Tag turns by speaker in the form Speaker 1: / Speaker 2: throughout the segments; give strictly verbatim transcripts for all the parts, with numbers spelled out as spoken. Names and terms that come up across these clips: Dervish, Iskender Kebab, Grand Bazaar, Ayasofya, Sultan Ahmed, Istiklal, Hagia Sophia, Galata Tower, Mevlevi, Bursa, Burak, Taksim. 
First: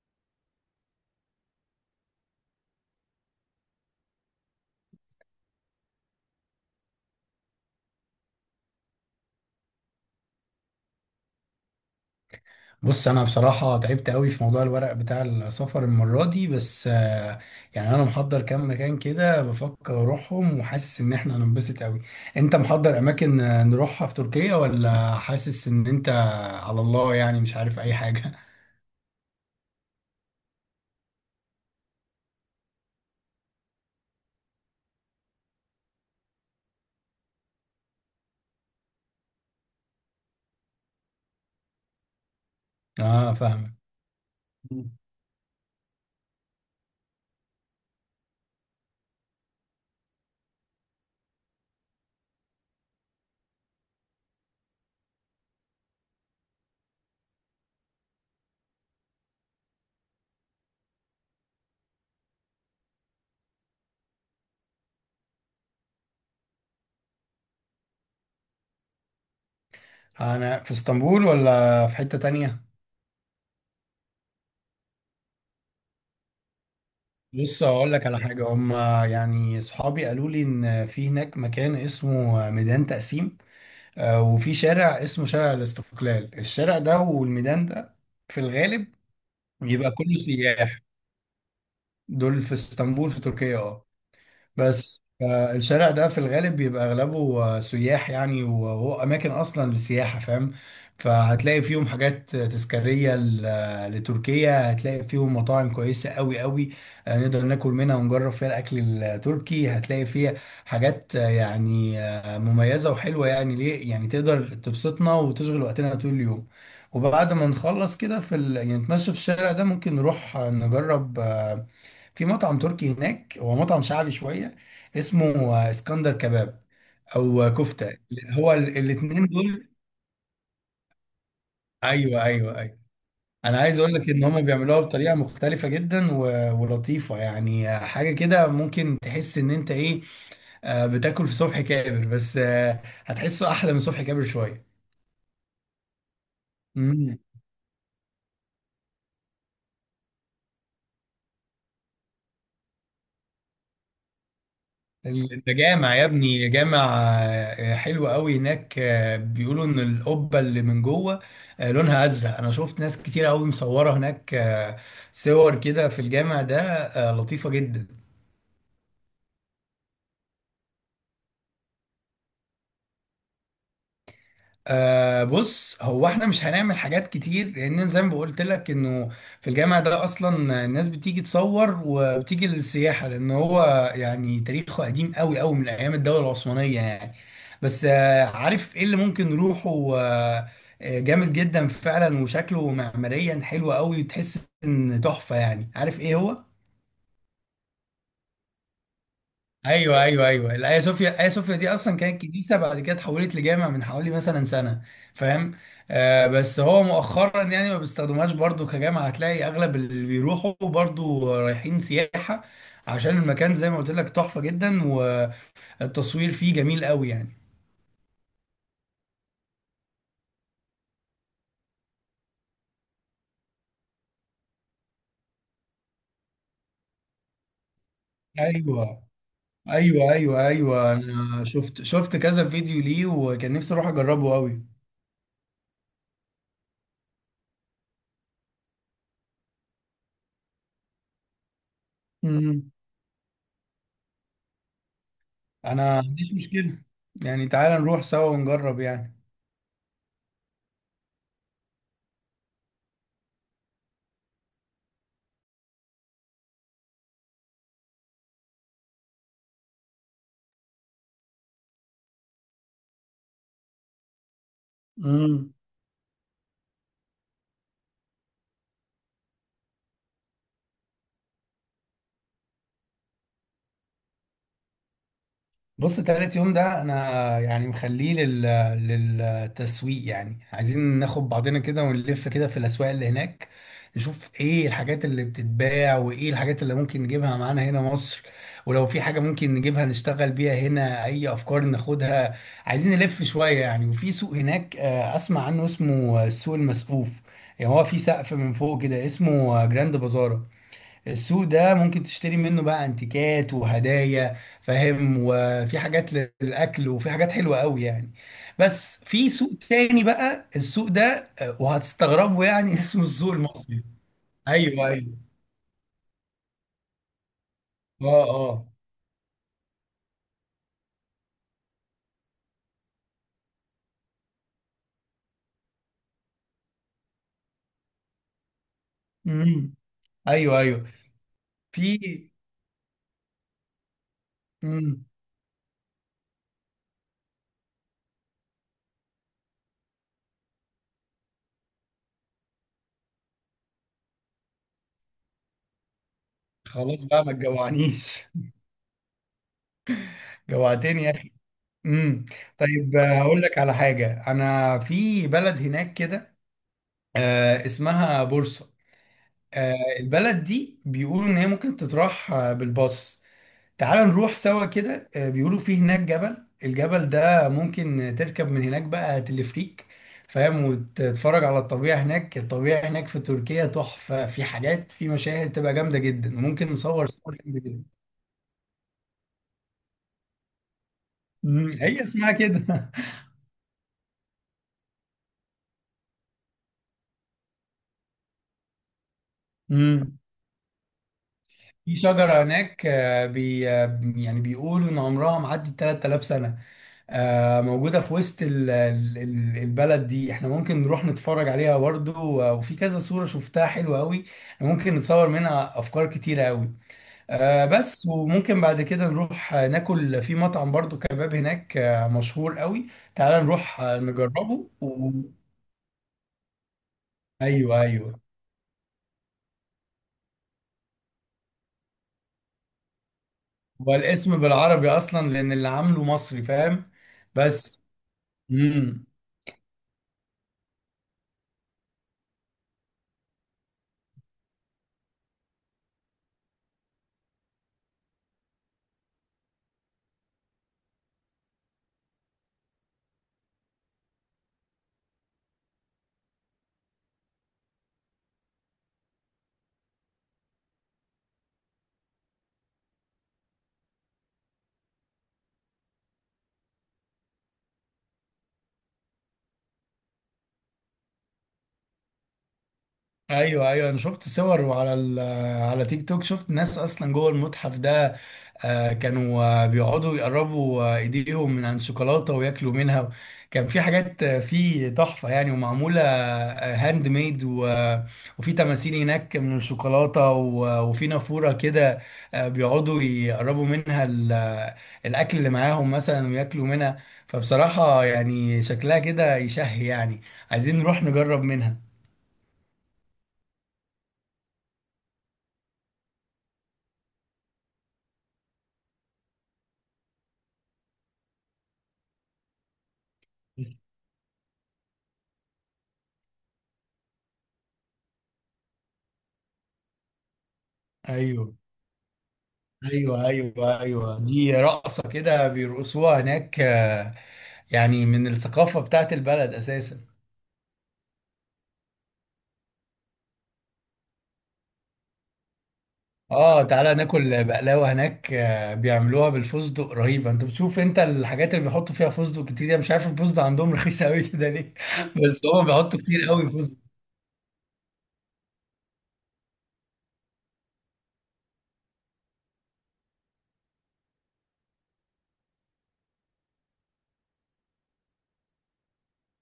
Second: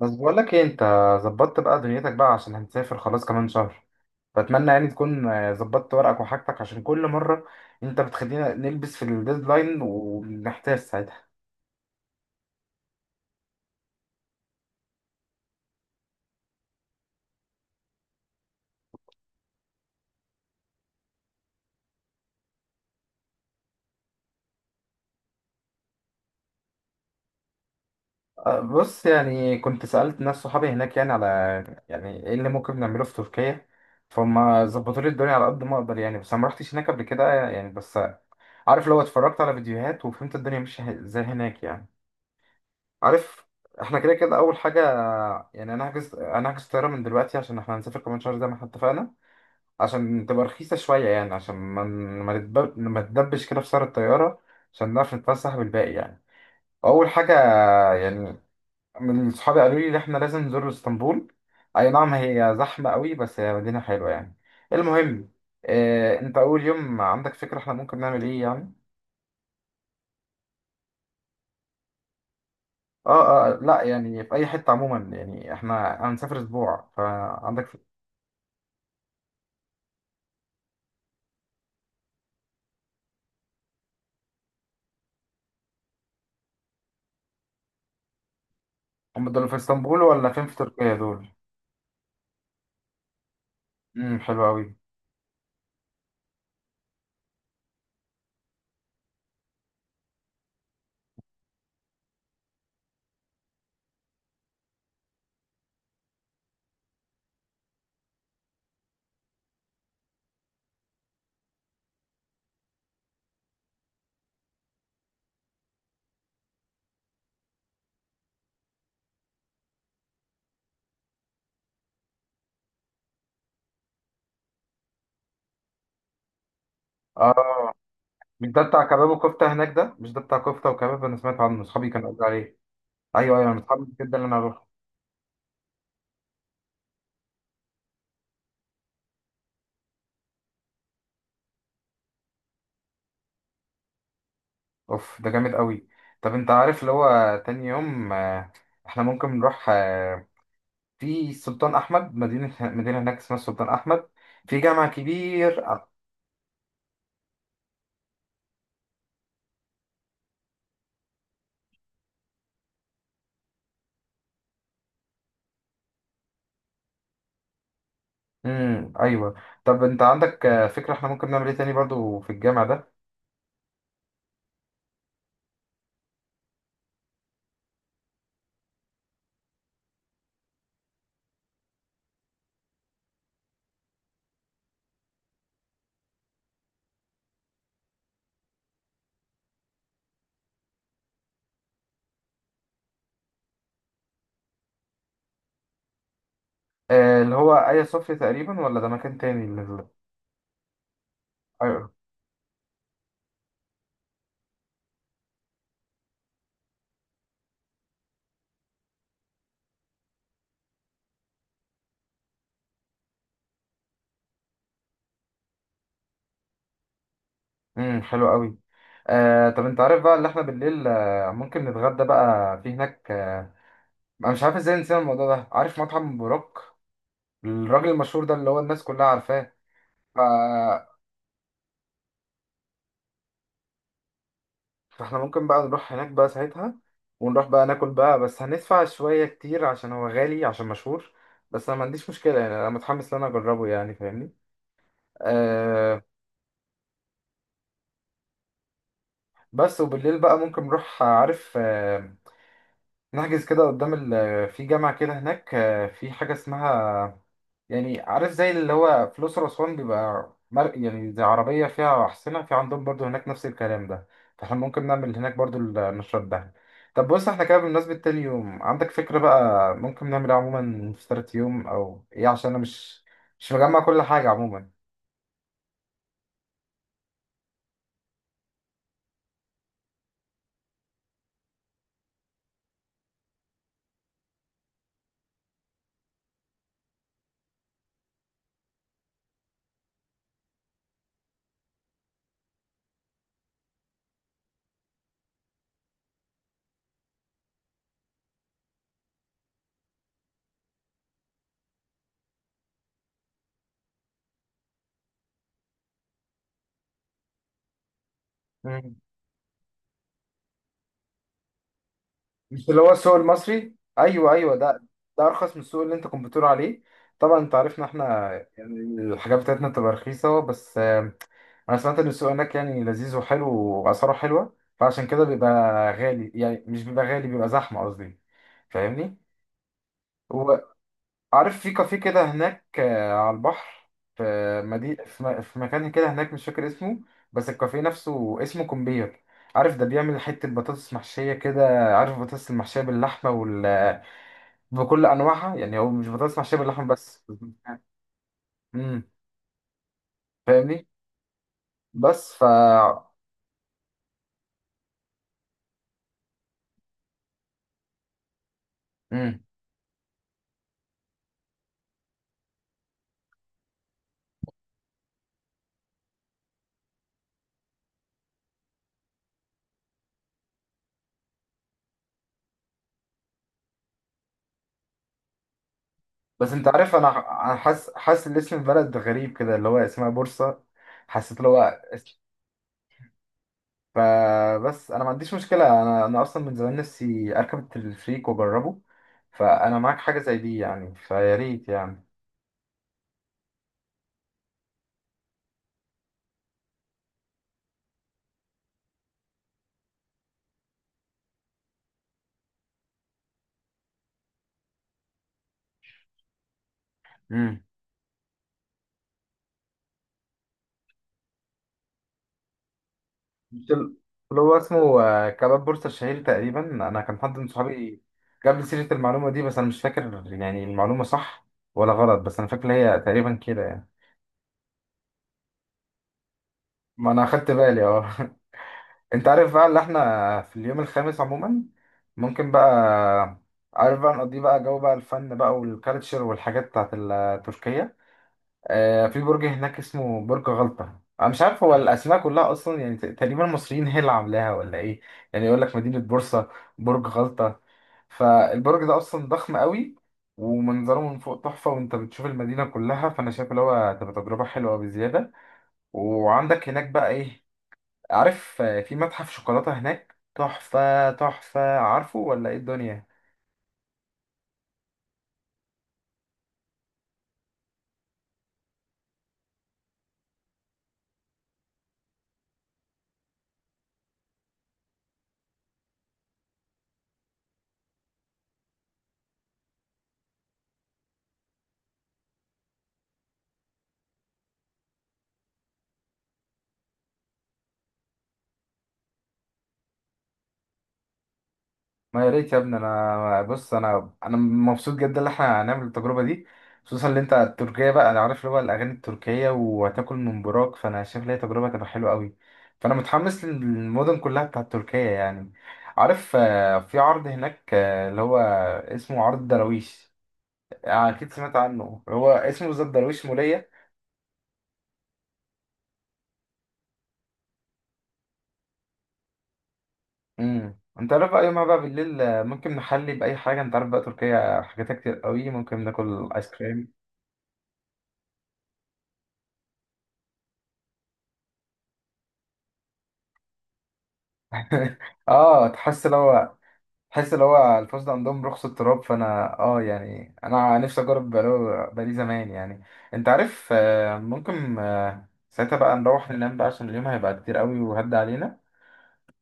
Speaker 1: بس بقول لك ايه، انت ظبطت بقى دنيتك بقى عشان هنسافر خلاص كمان شهر. فاتمنى يعني تكون آه، ظبطت ورقك وحاجتك، عشان كل مره انت بتخلينا نلبس في الديدلاين وبنحتاج ساعتها.
Speaker 2: بص، انا بصراحه تعبت قوي في موضوع الورق بتاع السفر المره دي بس آه، يعني انا محضر كام مكان كده بفكر اروحهم وحاسس ان احنا هننبسط قوي. انت محضر اماكن آه، نروحها في تركيا ولا حاسس ان انت على الله يعني مش عارف اي حاجه؟
Speaker 1: آه، بص يعني كنت سألت ناس صحابي هناك يعني على يعني ايه اللي ممكن نعمله في تركيا. فهم ظبطوا لي الدنيا على قد ما اقدر يعني، بس انا ما رحتش هناك قبل كده يعني. بس عارف، لو اتفرجت على فيديوهات وفهمت الدنيا ماشيه ازاي هناك يعني.
Speaker 2: اه،
Speaker 1: عارف
Speaker 2: فاهمك.
Speaker 1: احنا كده كده اول حاجه.
Speaker 2: مم.
Speaker 1: يعني انا هحجز انا هحجز طياره من دلوقتي عشان احنا هنسافر كمان شهر زي ما احنا اتفقنا، عشان تبقى رخيصه شويه، يعني عشان ما ما نتب- ما نتدبش كده في سعر الطياره، عشان نعرف نتفسح بالباقي يعني. اول حاجه يعني، من صحابي قالوا لي ان احنا لازم نزور اسطنبول. اي نعم، هي زحمه قوي بس هي مدينه حلوه يعني. المهم، اه انت اول يوم عندك فكره احنا ممكن نعمل ايه يعني؟
Speaker 2: انا في اسطنبول ولا في حتة تانية؟
Speaker 1: اه اه لا، يعني في اي حته عموما يعني، احنا هنسافر اسبوع
Speaker 2: بص،
Speaker 1: فعندك.
Speaker 2: اقول لك على حاجة. هم يعني صحابي قالوا لي ان في هناك مكان اسمه ميدان تقسيم، آه، وفي شارع اسمه شارع الاستقلال. الشارع ده والميدان ده في الغالب
Speaker 1: هم دول في
Speaker 2: بيبقى
Speaker 1: اسطنبول
Speaker 2: كله
Speaker 1: ولا فين في
Speaker 2: سياح.
Speaker 1: تركيا دول؟
Speaker 2: دول في اسطنبول في تركيا، اه.
Speaker 1: امم، حلو قوي.
Speaker 2: بس آه، الشارع ده في الغالب بيبقى اغلبه آه، سياح يعني، وهو اماكن اصلا للسياحه، فاهم. فهتلاقي فيهم حاجات آه، تذكاريه ل- آه، لتركيا. هتلاقي فيهم مطاعم كويسه قوي قوي آه، نقدر ناكل منها ونجرب فيها الاكل التركي. هتلاقي فيها حاجات آه، يعني آه، مميزه وحلوه يعني، ليه يعني تقدر تبسطنا وتشغل وقتنا طول اليوم. وبعد ما نخلص كده في ال... يعني نتمشى في الشارع ده، ممكن نروح آه، نجرب في مطعم تركي هناك. هو مطعم شعبي شوية اسمه آه، اسكندر كباب او آه،
Speaker 1: اه
Speaker 2: كفتة.
Speaker 1: مش
Speaker 2: هو
Speaker 1: ده
Speaker 2: ال-
Speaker 1: بتاع كباب
Speaker 2: الاتنين
Speaker 1: وكفته هناك؟
Speaker 2: دول.
Speaker 1: ده مش ده بتاع كفته وكباب؟ انا سمعت عنه، اصحابي كانوا
Speaker 2: ايوه،
Speaker 1: قالوا عليه.
Speaker 2: ايوه، ايوه،
Speaker 1: ايوه ايوه،
Speaker 2: انا
Speaker 1: انا
Speaker 2: عايز
Speaker 1: متحمس
Speaker 2: اقول لك
Speaker 1: جدا
Speaker 2: ان
Speaker 1: ان انا
Speaker 2: هم
Speaker 1: اروح.
Speaker 2: بيعملوها بطريقة مختلفة جدا و- ولطيفة يعني. آه، حاجة كده ممكن تحس ان انت ايه، آه، بتاكل في صبح كابر بس آه، هتحسه احلى من صبح كابر شوية.
Speaker 1: اوف ده جامد قوي. طب انت عارف اللي
Speaker 2: مم.
Speaker 1: هو تاني يوم، آه، احنا ممكن نروح آه، في السلطان احمد. مدينه مدينه هناك اسمها السلطان احمد، في جامع
Speaker 2: انت
Speaker 1: كبير.
Speaker 2: جامع يا ابني جامع. آه، حلو قوي هناك. آه، بيقولوا ان القبه اللي من جوه آه، لونها ازرق. انا شفت ناس كتير قوي مصوره هناك آه، صور كده في الجامع ده آه، لطيفه جدا.
Speaker 1: امم ايوه. طب انت عندك آه، فكره احنا ممكن نعمل ايه تاني برضو في الجامع ده؟
Speaker 2: أه بص، هو احنا مش هنعمل حاجات كتير لان زي ما قلت لك انه في الجامعة ده اصلا الناس بتيجي تصور وبتيجي للسياحة، لان هو يعني تاريخه قديم قوي قوي من ايام الدولة العثمانية يعني. بس أه عارف ايه اللي ممكن نروحه أه آه، جامد جدا فعلا وشكله معماريا حلو قوي وتحس ان تحفة، يعني عارف ايه هو.
Speaker 1: آه، اللي هو ايا صوفيا تقريبا، ولا ده مكان تاني اللي...
Speaker 2: ايوه، ايوه، ايوه، الايا صوفيا. ايا صوفيا دي اصلا كانت كنيسه، بعد كده اتحولت لجامع من حوالي مثلا سنه، فاهم. آه بس هو مؤخرا يعني ما بيستخدموهاش برضو كجامع. هتلاقي اغلب اللي بيروحوا برضو رايحين سياحه عشان المكان زي ما قلت لك تحفه جدا والتصوير فيه جميل قوي يعني.
Speaker 1: امم، حلو قوي. آه طب انت عارف بقى اللي احنا بالليل آه ممكن نتغدى بقى في هناك آه انا مش عارف ازاي نسينا الموضوع ده. عارف مطعم بوراك الراجل المشهور ده اللي هو الناس
Speaker 2: ايوه،
Speaker 1: كلها عارفاه؟
Speaker 2: ايوه،
Speaker 1: ف...
Speaker 2: ايوه، ايوه، انا شفت شفت كذا فيديو ليه وكان نفسي اروح اجربه قوي.
Speaker 1: فاحنا ممكن بقى نروح هناك بقى ساعتها، ونروح بقى ناكل بقى، بس هندفع شوية كتير عشان هو غالي عشان مشهور. بس انا ما عنديش مشكلة، يعني انا
Speaker 2: امم
Speaker 1: متحمس ان انا اجربه يعني، فاهمني.
Speaker 2: انا ما
Speaker 1: آه
Speaker 2: عنديش مشكله يعني. تعال نروح سوا ونجرب يعني.
Speaker 1: بس وبالليل بقى ممكن نروح آه، عارف آه نحجز كده قدام ال... في جامعة كده هناك آه في حاجة اسمها، يعني عارف زي اللي هو في الأقصر وأسوان بيبقى مر... يعني زي عربية فيها أحصنة، في عندهم برضو هناك نفس الكلام ده. فاحنا ممكن نعمل هناك
Speaker 2: مم.
Speaker 1: برضو النشاط ده. طب بص، احنا كده بمناسبة تاني يوم عندك فكرة بقى ممكن نعمل ايه عموما في تالت يوم أو إيه؟ عشان أنا مش مش مجمع كل حاجة عموما.
Speaker 2: بص، تالت يوم ده انا يعني مخليه لل... للتسويق يعني. عايزين ناخد بعضنا كده ونلف كده في الاسواق اللي هناك، نشوف ايه الحاجات اللي بتتباع وايه الحاجات اللي ممكن نجيبها معانا هنا مصر، ولو في حاجة ممكن نجيبها نشتغل بيها هنا اي افكار ناخدها. عايزين نلف شوية يعني. وفي سوق هناك آه، اسمع عنه اسمه السوق المسقوف. يعني هو في سقف من فوق كده اسمه جراند بازار. السوق ده ممكن تشتري منه بقى انتيكات وهدايا، فاهم، وفي حاجات للاكل وفي حاجات حلوه قوي يعني.
Speaker 1: مم.
Speaker 2: بس في سوق تاني بقى، السوق ده آه، وهتستغربوا
Speaker 1: مش
Speaker 2: يعني
Speaker 1: اللي هو
Speaker 2: اسمه
Speaker 1: السوق
Speaker 2: السوق
Speaker 1: المصري؟
Speaker 2: المصري.
Speaker 1: ايوه ايوه، ده
Speaker 2: ايوه،
Speaker 1: ده
Speaker 2: ايوه.
Speaker 1: ارخص من السوق اللي انت كنت بتقول عليه. طبعا انت عارفنا احنا
Speaker 2: اه، اه.
Speaker 1: يعني، الحاجات بتاعتنا بتبقى رخيصه. بس انا سمعت ان السوق هناك يعني لذيذ وحلو، واسعاره حلوه، فعشان كده بيبقى غالي. يعني مش بيبقى غالي، بيبقى زحمه قصدي، فاهمني.
Speaker 2: امم. ايوه، ايوه.
Speaker 1: وعارف في
Speaker 2: في
Speaker 1: كافيه كده هناك آه، على البحر. في مدينة،
Speaker 2: امم
Speaker 1: في م- في مكان كده هناك مش فاكر اسمه، بس الكافيه نفسه اسمه كومبير. عارف ده بيعمل حتة بطاطس محشية كده؟ عارف البطاطس المحشية باللحمة وال بكل أنواعها. يعني هو مش بطاطس محشية باللحمة
Speaker 2: خلاص
Speaker 1: بس.
Speaker 2: بقى ما تجوعنيش.
Speaker 1: امم، فاهمني.
Speaker 2: جوعتني يا اخي. امم.
Speaker 1: بس ف
Speaker 2: طيب، آه، هقول لك على حاجه. انا في بلد هناك كده آه، اسمها بورصه. آه، البلد دي بيقولوا ان هي ممكن تتراح آه، بالباص. تعال نروح سوا كده. آه، بيقولوا في هناك جبل. الجبل ده ممكن تركب من هناك بقى تلفريك، فاهم، وتتفرج على الطبيعة هناك. الطبيعة هناك في تركيا تحفة، في حاجات، في مشاهد تبقى جامدة جدا
Speaker 1: بس انت
Speaker 2: وممكن
Speaker 1: عارف،
Speaker 2: نصور
Speaker 1: انا
Speaker 2: صور
Speaker 1: انا
Speaker 2: جامدة جدا.
Speaker 1: حاسس حاسس ان اسم البلد غريب كده، اللي هو اسمها بورصة. حسيت اللي
Speaker 2: مم،
Speaker 1: هو
Speaker 2: هي
Speaker 1: اس-
Speaker 2: اسمها كده.
Speaker 1: فبس انا ما عنديش مشكلة، انا انا اصلا من زمان نفسي اركب التلفريك واجربه. فانا معاك حاجة
Speaker 2: مم.
Speaker 1: زي دي يعني، فيا ريت
Speaker 2: في
Speaker 1: يعني.
Speaker 2: شجرة هناك آه، بي آه، يعني بيقولوا ان عمرها معدي 3000 سنة. آه، موجودة في وسط ال- ال- ال- البلد دي. احنا ممكن نروح نتفرج عليها برضه، و- وفي كذا صورة شفتها حلوة قوي. ممكن نتصور منها أفكار كتيرة قوي
Speaker 1: امم.
Speaker 2: آه، بس. وممكن بعد كده نروح آه، ناكل في مطعم برضه كباب هناك آه، مشهور قوي. تعال
Speaker 1: مش
Speaker 2: نروح
Speaker 1: ال-
Speaker 2: آه،
Speaker 1: اللي هو
Speaker 2: نجربه
Speaker 1: اسمه
Speaker 2: و...
Speaker 1: آه، كباب بورصة الشهير تقريبا. انا كان حد من
Speaker 2: أيوه،
Speaker 1: صحابي
Speaker 2: أيوه.
Speaker 1: جاب لي سيرة المعلومة دي، بس انا مش فاكر يعني المعلومة صح ولا غلط، بس انا فاكر هي تقريبا كده يعني.
Speaker 2: والاسم بالعربي أصلا لأن اللي عامله مصري، فاهم.
Speaker 1: ما انا اخدت
Speaker 2: بس.
Speaker 1: بالي، اه.
Speaker 2: مم.
Speaker 1: انت عارف بقى اللي احنا في اليوم الخامس عموما ممكن بقى، عارف بقى نقضيه بقى جو بقى الفن بقى والكالتشر والحاجات بتاعت ال- تركيا. آه في برج هناك اسمه برج غلطة. انا مش عارف هو الاسماء كلها اصلا يعني، ت- تقريبا المصريين هي اللي عاملاها ولا ايه؟ يعني يقول لك مدينة بورصة، برج غلطة. فالبرج ده اصلا ضخم قوي، ومنظره من فوق تحفة، وانت بتشوف المدينة كلها. فانا شايف اللي هو هتبقى تجربة حلوة بزيادة. وعندك هناك بقى ايه؟ عارف آه، في متحف شوكولاتة هناك تحفة تحفة، عارفه ولا ايه الدنيا؟
Speaker 2: ايوه، ايوه، انا شفت صور وعلى ال- آه، على تيك توك شفت ناس اصلا جوه المتحف ده. آه، كانوا آه، بيقعدوا يقربوا آه، ايديهم من عن شوكولاته وياكلوا منها. كان في حاجات آه، في تحفه يعني ومعموله هاند ميد، وفي تماثيل هناك من الشوكولاته و- وفي نافوره كده آه، بيقعدوا يقربوا منها ال- آه، الاكل اللي معاهم مثلا وياكلوا منها. فبصراحه يعني شكلها كده يشهي يعني. عايزين نروح نجرب منها.
Speaker 1: ما يا ريت يا ابني، انا بص، انا انا مبسوط جدا ان احنا هنعمل التجربة دي. خصوصا ان انت التركية بقى، انا عارف اللي هو الاغاني التركية وهتاكل من براك. فانا شايف ان هي تجربة تبقى حلوة قوي. فانا متحمس للمدن كلها بتاعت تركيا يعني. عارف آه، في عرض هناك آه، اللي هو اسمه عرض دراويش، اكيد
Speaker 2: ايوه،
Speaker 1: سمعت عنه. هو اسمه بالظبط دراويش
Speaker 2: ايوه،
Speaker 1: مولية.
Speaker 2: ايوه، ايوه، دي رقصه كده بيرقصوها هناك آه، يعني من الثقافه بتاعت البلد اساسا.
Speaker 1: امم، انت عارف بقى يومها بقى بالليل آه، ممكن نحلي باي حاجه. انت عارف بقى تركيا حاجاتها كتير قوي، ممكن ناكل ايس
Speaker 2: اه،
Speaker 1: كريم.
Speaker 2: تعالى ناكل بقلاوه هناك. آه، بيعملوها بالفستق رهيبه. انت بتشوف انت الحاجات اللي بيحطوا فيها فستق كتير. انا مش عارف الفستق عندهم رخيص قوي كده ليه بس هم
Speaker 1: اه،
Speaker 2: بيحطوا
Speaker 1: تحس لو
Speaker 2: كتير قوي
Speaker 1: هو
Speaker 2: فستق.
Speaker 1: تحس لو هو الفسد عندهم رخص التراب. فانا اه يعني انا نفسي اجرب بقاله، بقالي زمان يعني. انت عارف آه، ممكن آه، ساعتها بقى نروح ننام بقى عشان اليوم هيبقى كتير قوي وهد علينا،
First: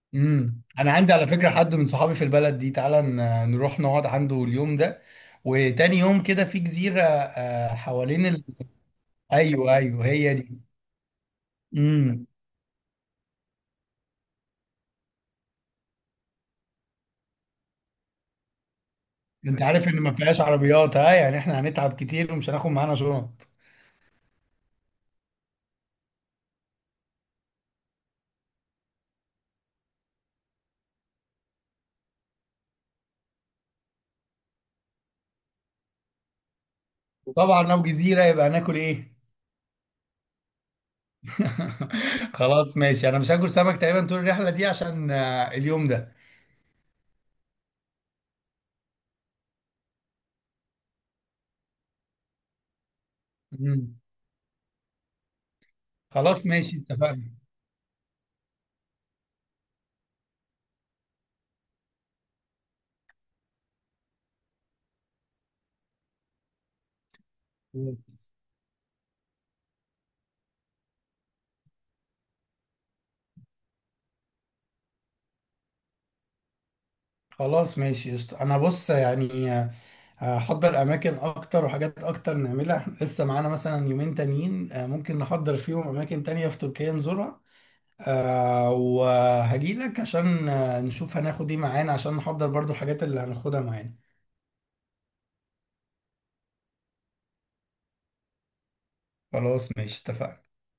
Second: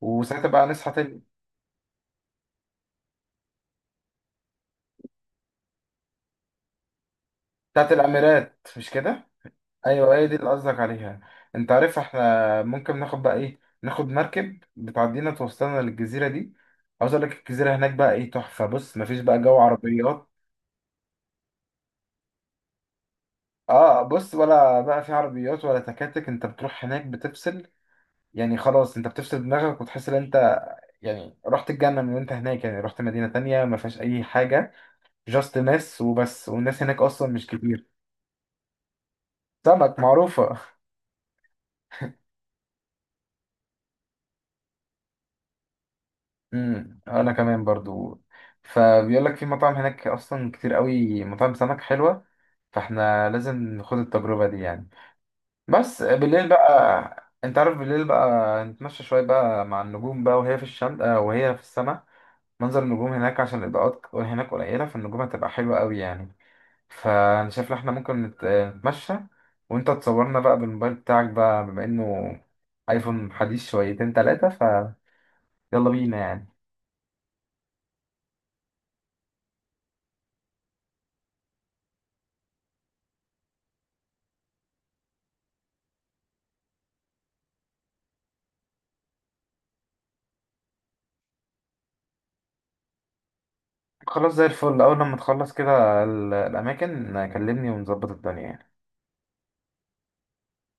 Speaker 1: وساعتها
Speaker 2: امم
Speaker 1: بقى نصحى
Speaker 2: انا عندي
Speaker 1: تاني.
Speaker 2: على فكره حد من صحابي في البلد دي. تعالى ن- نروح نقعد عنده اليوم ده، وتاني يوم كده في جزيره آه،
Speaker 1: بتاعت
Speaker 2: حوالين ال...
Speaker 1: الاميرات مش كده؟
Speaker 2: ايوه، ايوه،
Speaker 1: ايوه هي
Speaker 2: هي
Speaker 1: دي اللي
Speaker 2: دي.
Speaker 1: قصدك عليها. انت عارف
Speaker 2: امم
Speaker 1: احنا ممكن ناخد بقى ايه، ناخد مركب بتعدينا توصلنا للجزيره دي. عاوز اقول لك الجزيره هناك بقى ايه تحفه. بص مفيش بقى جو
Speaker 2: انت عارف ان ما
Speaker 1: عربيات،
Speaker 2: فيهاش عربيات، ها، يعني احنا هنتعب كتير ومش هناخد معانا شنط.
Speaker 1: اه بص ولا بقى في عربيات ولا تكاتك، انت بتروح هناك بتفصل. يعني خلاص، انت بتفصل دماغك وتحس ان انت يعني رحت الجنه من وانت هناك. يعني رحت مدينه تانية ما فيهاش اي حاجه، جاست ناس وبس، والناس هناك اصلا مش
Speaker 2: وطبعا لو
Speaker 1: كتير.
Speaker 2: جزيره يبقى هناكل ايه؟
Speaker 1: سمك معروفه.
Speaker 2: خلاص، ماشي. انا مش هاكل سمك تقريبا طول الرحله دي عشان آه، اليوم ده.
Speaker 1: امم انا كمان برضو. فبيقول لك في مطاعم هناك اصلا كتير قوي، مطاعم سمك حلوه، فاحنا لازم
Speaker 2: مم.
Speaker 1: نخوض التجربه دي يعني. بس
Speaker 2: خلاص،
Speaker 1: بالليل
Speaker 2: ماشي، اتفقنا.
Speaker 1: بقى، انت عارف بالليل بقى نتمشى شويه بقى مع النجوم بقى، وهي في الشمس آه، وهي في السماء. منظر النجوم هناك عشان الاضاءات هناك قليله، فالنجوم هتبقى حلوه قوي يعني. فانا شايف إن احنا ممكن نت- نتمشى، وانت تصورنا بقى بالموبايل بتاعك بقى بما انه ايفون حديث شويتين تلاتة، فيلا بينا يعني.
Speaker 2: خلاص، ماشي، قشطة. انا بص يعني آه، هحضر اماكن اكتر وحاجات اكتر نعملها. إحنا لسه معانا مثلا يومين تانيين آه، ممكن نحضر فيهم اماكن تانية في تركيا نزورها. آه وهجي لك عشان آه، نشوف هناخد ايه معانا عشان نحضر برضو الحاجات اللي هناخدها معانا.
Speaker 1: خلاص زي الفل، اول لما تخلص كده ال- الاماكن كلمني ونظبط الدنيا يعني.
Speaker 2: خلاص، ماشي، اتفقنا.